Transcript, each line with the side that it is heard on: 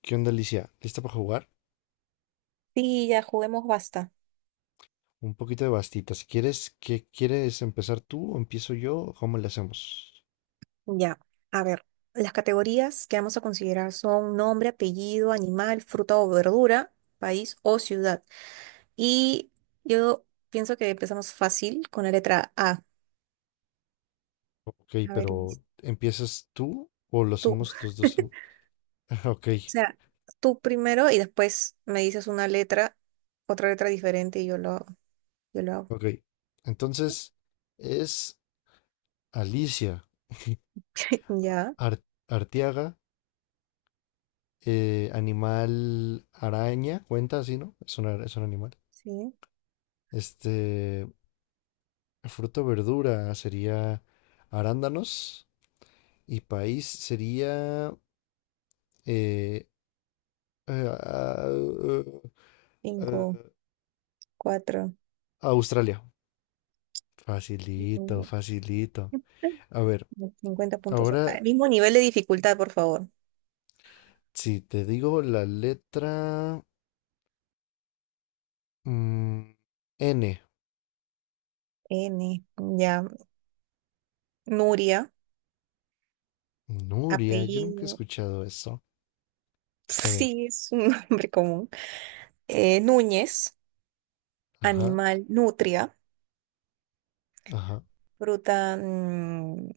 left: ¿Qué onda, Alicia? ¿Lista para jugar?
right: Sí, ya juguemos basta.
left: Un poquito de bastita. Si quieres, ¿qué quieres empezar tú o empiezo yo? ¿Cómo le hacemos?
right: Ya, a ver, las categorías que vamos a considerar son nombre, apellido, animal, fruta o verdura, país o ciudad. Y yo pienso que empezamos fácil con la letra A.
left: Ok,
right: A ver, Iris,
left: pero ¿empiezas tú o lo
right: tú.
left: hacemos los dos? Ok,
right: O sea, tú primero y después me dices una letra, otra letra diferente y yo lo hago. Yo lo hago.
left: ok. Entonces, es Alicia
right: Ya,
left: Arteaga, animal araña, cuenta así, ¿no? Es un animal.
right: sí.
left: Este, fruto verdura sería arándanos y país sería eh, eh, a, eh,
right: Cinco,
left: eh,
right: cuatro.
left: Australia. Facilito,
right: Cinco,
left: facilito. A ver,
right: 50 puntos.
left: ahora
right: Al mismo nivel de dificultad, por favor.
left: si te digo la letra mm, N.
right: N, ya. Nuria,
left: Nuria, yo nunca he
right: apellido,
left: escuchado eso. Está bien.
right: sí es un nombre común. Núñez,
left: Ajá,
right: animal, nutria,
left: ajá.
right: fruta,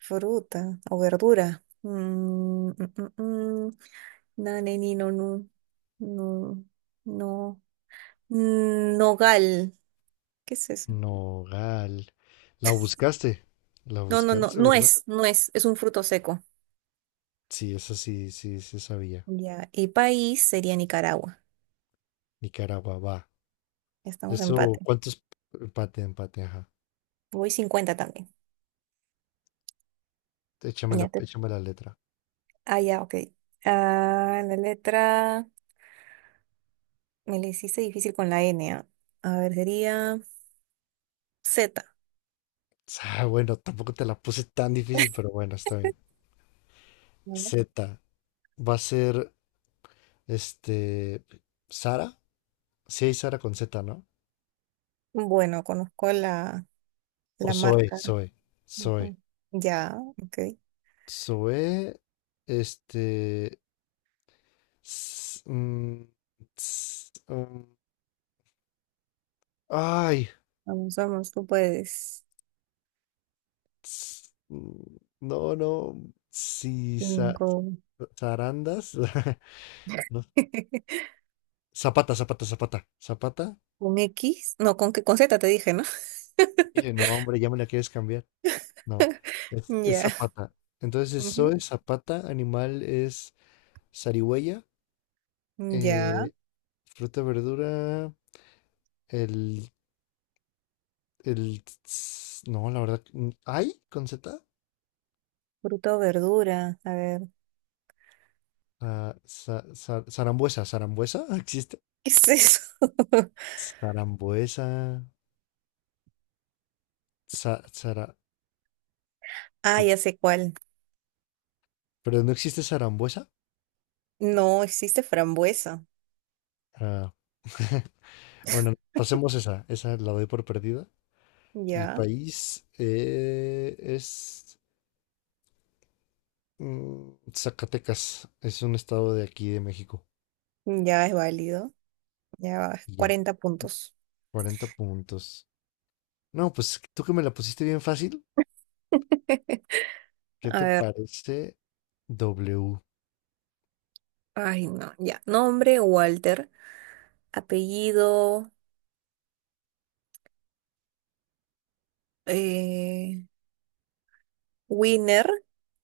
right: fruta o verdura. Nane, ni, no, nu, no, no, nogal, ¿qué es eso?
left: Nogal. La buscaste. La
right: No, no, no,
left: buscaste, ¿verdad?
right: nuez, nuez, es un fruto seco.
left: Sí, esa sí, sí, sí sabía.
right: Ya, y país sería Nicaragua.
left: Nicaragua, va.
right: Estamos en
left: Eso,
right: empate.
left: ¿cuántos? Empate, empate, ajá.
right: Voy 50 también.
left: Échame
right: Ya
left: la,
right: te.
left: échame la letra.
right: Ah, ya, ok. Ah, la letra. Me le hiciste difícil con la N, ¿ah? A ver, sería Z.
left: Ah, bueno, tampoco te la puse tan difícil, pero bueno, está bien.
right: ¿No?
left: Z. Va a ser, este, Sara. Sí hay Sara con Z, ¿no?
right: Bueno, conozco la,
left: O
right: la
left: Zoe,
right: marca.
left: Zoe, Zoe.
right: Ujú. Ya, ok.
left: Zoe, este... s- mm, s- mm, ay.
right: Vamos, vamos, tú puedes.
left: No, no. Sí,
right: Cinco.
left: zarandas. No. Zapata, zapata, zapata. Zapata.
right: ¿Con X? No, con, con Z te dije, ¿no?
left: Dije, no, hombre, ya me la quieres cambiar. No, es
right: Ya.
left: Zapata. Entonces,
right: Ujú.
left: soy Zapata, animal es zarigüeya,
right: Ya.
left: eh, fruta, verdura, el, el, no, la verdad, ¿hay con Z?
right: Fruta o verdura. A ver.
left: Ah, zarambuesa, zarambuesa, ¿existe?
right: ¿Qué es eso?
left: Zarambuesa, za- zara-
right: Ah,
left: za-
right: ya sé cuál.
left: pero no existe zarambuesa.
right: No, existe frambuesa.
left: Ah, Bueno, pasemos esa, esa la doy por perdida. Y
right: Ya.
left: país es Zacatecas, es un estado de aquí de México.
right: Ya es válido. Ya,
left: Y ya.
right: 40 puntos.
left: 40 puntos. No, pues tú que me la pusiste bien fácil. ¿Qué
right: A
left: te
right: ver.
left: parece W?
right: Ay, no, ya. Nombre, Walter. Apellido, eh, Wiener.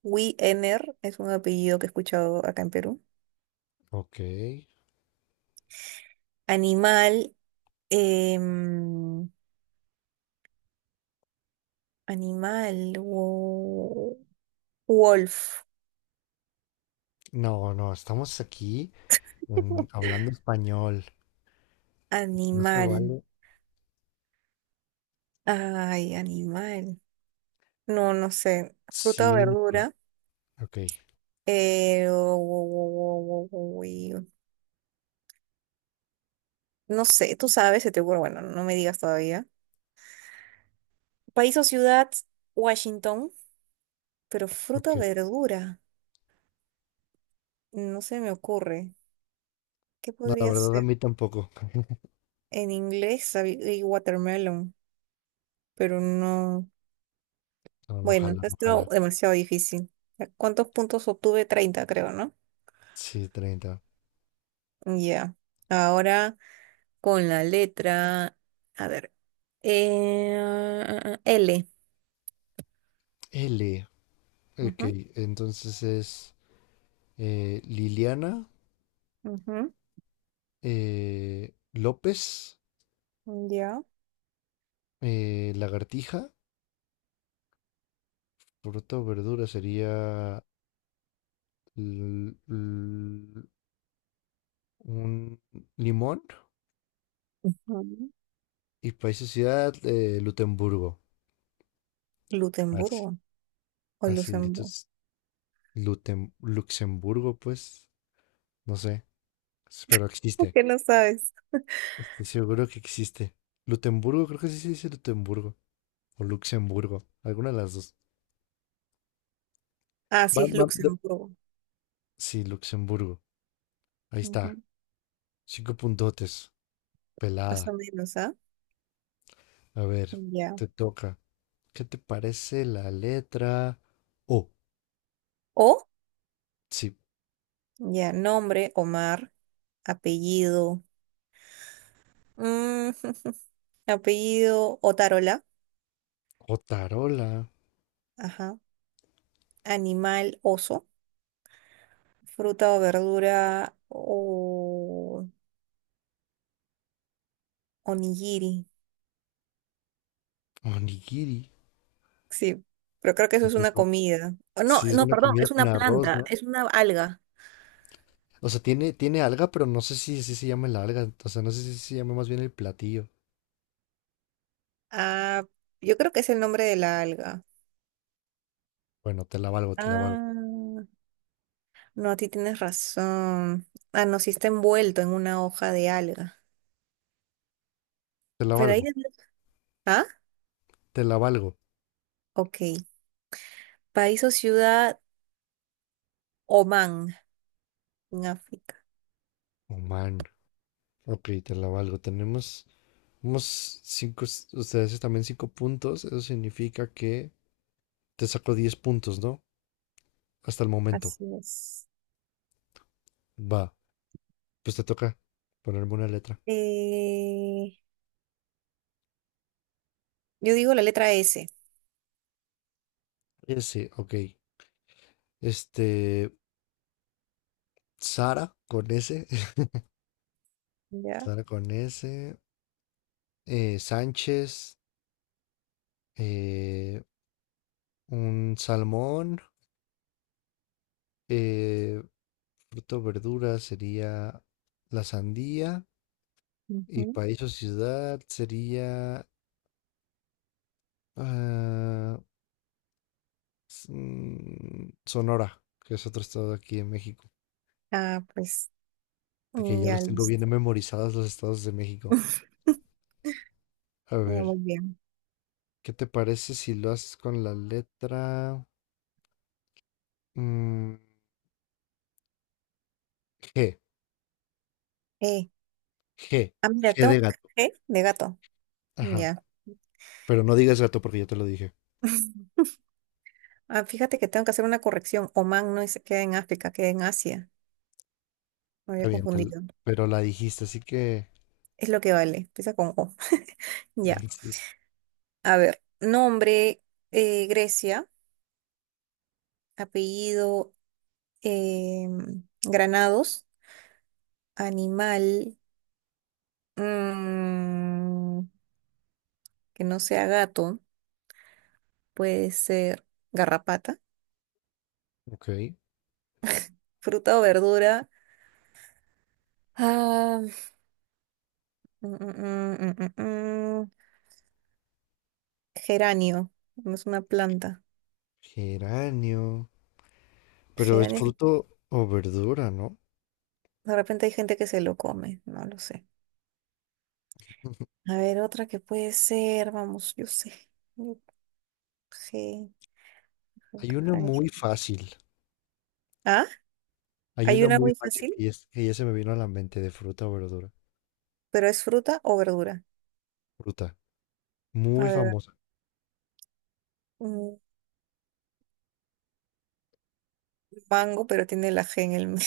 right: Wiener es un apellido que he escuchado acá en Perú.
left: Ok.
right: Animal, em, animal, wolf.
left: No, no, estamos aquí hablando español. No se
right: Animal.
left: vale
right: Ay, animal. No, no sé. Fruta o
left: 5.
right: verdura.
left: Ok,
right: Eh, wo- wo- wo- wo- wo- wo- No sé, tú sabes, se te ocurre. Bueno, no me digas todavía. País o ciudad, Washington. Pero fruta
left: ok.
right: o verdura, no se me ocurre. ¿Qué
left: No, la
right: podría
left: verdad a
right: ser?
left: mí tampoco.
right: En inglés sabía watermelon, pero no.
left: No, no
right: Bueno,
left: jala, no
right: está
left: jala.
right: demasiado difícil. ¿Cuántos puntos obtuve? 30 creo, ¿no?
left: Sí, 30.
right: Ya. Ahora con la letra. A ver. L.
left: L. Ok,
right: Ujú,
left: entonces es Liliana
right: ujú.
left: López.
right: Ya.
left: Lagartija, fruta o verdura sería l- l- un limón
right: Ujú.
left: y país y ciudad Lutemburgo. Así,
right: Lutemburgo o
left: así,
right: Luxemburgo.
left: Luxemburgo, pues, no sé, pero
right: ¿Por
left: existe.
right: qué no sabes?
left: Estoy seguro que existe. Lutemburgo, creo que sí se dice Lutemburgo o Luxemburgo, alguna de las dos.
right: Ah, sí,
left: Va-
right: es
left: va- de-
right: Luxemburgo.
left: sí, Luxemburgo. Ahí está.
right: Ujú.
left: 5 puntotes.
right: Más o
left: Pelada.
right: menos, ¿ah?
left: A ver,
right: Ya.
left: te toca. ¿Qué te parece la letra O?
right: O.
left: Sí,
right: Ya, nombre, Omar, apellido, mm, apellido, Otarola,
left: o tarola,
right: ajá, animal, oso, fruta o verdura, o onigiri,
left: onigiri.
right: sí, pero creo que eso es
left: Pues
right: una
left: no.
right: comida. Oh, no,
left: Sí, es
right: no,
left: una
right: perdón,
left: comida
right: es
left: con
right: una
left: arroz,
right: planta,
left: ¿no?
right: es una alga.
left: O sea, tiene alga, pero no sé si se llama la alga. O sea, no sé si se llama más bien el platillo.
right: Ah, yo creo que es el nombre de la alga.
left: Bueno, te la valgo, te la valgo.
right: Ah, no, a ti tienes razón. Ah, no, sí está envuelto en una hoja de alga.
left: Te la
right: Pero ahí.
left: valgo,
right: ¿Ah?
left: te la valgo.
right: Ok. País o ciudad Oman en África.
left: Oh, man. Ok, te la valgo. Tenemos unos cinco, ustedes también 5 puntos. Eso significa que te saco 10 puntos, ¿no? Hasta el momento.
right: Así es.
left: Va, pues te toca ponerme una letra.
right: Eh, yo digo la letra S,
left: Ese, ok. Este, Sara con S,
right: ¿ya?
left: Sara con S, Sánchez, eh, un salmón, eh, fruto, verdura sería la sandía y
right: Ujú.
left: país o ciudad sería ah, Sonora, que es otro estado aquí en México,
right: Ah, pues,
left: de que
right: mm,
left: ya
right: ya
left: los tengo
right: listo.
left: bien memorizados los estados de México. A
right: Ya,
left: ver,
right: muy bien.
left: ¿qué te parece si lo haces con la letra mm, G?
right: Eh,
left: G,
right: ah, mira,
left: G de
right: tengo
left: gato.
right: ¿eh? De gato.
left: Ajá.
right: Ya.
left: Pero no digas gato porque yo te lo dije.
right: Ah, fíjate que tengo que hacer una corrección. Omán no se queda en África, queda en Asia. Me había
left: Está bien,
right: confundido.
left: pero la dijiste, así que.
right: Es lo que vale. Empieza con O. Ya.
left: Sí,
right: A ver. Nombre, Grecia. Apellido, Granados. Animal, mm, que no sea gato, puede ser garrapata,
left: ok.
right: fruta o verdura. Ah, mm, mm, mm, mm, mm, mm. Geranio, no es una planta.
left: Geranio. Pero es
right: Geranio, es-
left: fruto o verdura, ¿no?
right: de repente hay gente que se lo come, no lo sé. A ver, otra que puede ser, vamos, yo sé. Yo- ge-
left: Hay una
right: ge-
left: muy
right: ge-
left: fácil.
right: Ah,
left: Hay
right: hay
left: una
right: una
left: muy
right: muy
left: fácil
right: fácil,
left: que ya, que ya se me vino a la mente de fruta o verdura.
right: pero es fruta o verdura.
left: Fruta.
right: A
left: Muy
right: ver,
left: famosa.
right: un mango, pero tiene la G en el medio.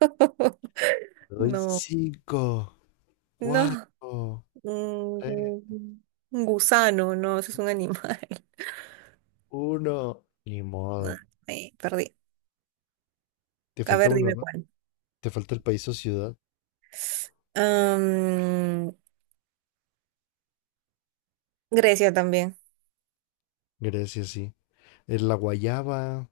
left: Te doy
right: No,
left: cinco,
right: no,
left: cuatro,
right: un,
left: tres,
right: gu- un gusano, no, ese es
left: dos,
right: un animal.
left: uno. Ni modo.
right: Perdí.
left: Te
right: A
left: falta
right: ver,
left: uno,
right: dime
left: ¿no?
right: cuál.
left: Te falta el país o ciudad.
right: Am, Grecia también.
left: Grecia, sí. Es la guayaba.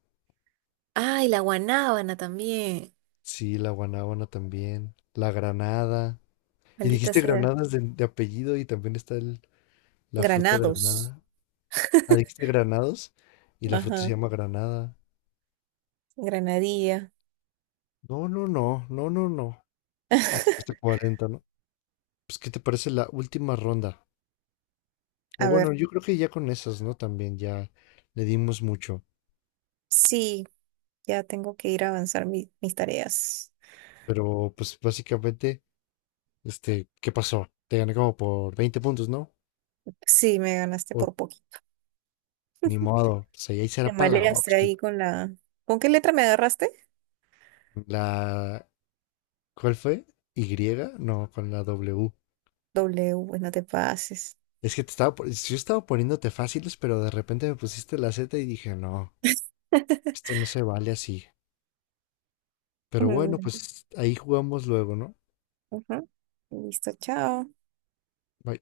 right: Ay, la guanábana también.
left: Sí, la guanábana también. La granada. Y
right: Maldita
left: dijiste
right: sea.
left: granadas de apellido y también está la fruta
right: Granados.
left: granada. Ah, dijiste granados y la fruta se
right: Ajá,
left: llama granada.
right: granadilla.
left: No, no, no, no, no, no. Pues hasta 40, ¿no? Pues, ¿qué te parece la última ronda? O
right: A ver,
left: bueno, yo creo que ya con esas, ¿no? También ya le dimos mucho.
right: sí, ya tengo que ir a avanzar mis tareas.
left: Pero, pues, básicamente, este, ¿qué pasó? Te gané como por 20 puntos, ¿no?
right: Sí, me ganaste
left: O,
right: por poquito.
left: ni modo. O sea, y ahí
right: Te
left: será para la
right: maleaste
left: Oxy.
right: ahí con la. ¿Con qué letra me agarraste?
left: La ¿Cuál fue? ¿Y? No, con la W.
right: W, pues no te pases.
left: Es que yo estaba poniéndote fáciles, pero de repente me pusiste la Z y dije, no, esto no se vale así. Pero bueno, pues ahí jugamos luego, ¿no?
right: Ujú. Listo, chao.
left: Bye.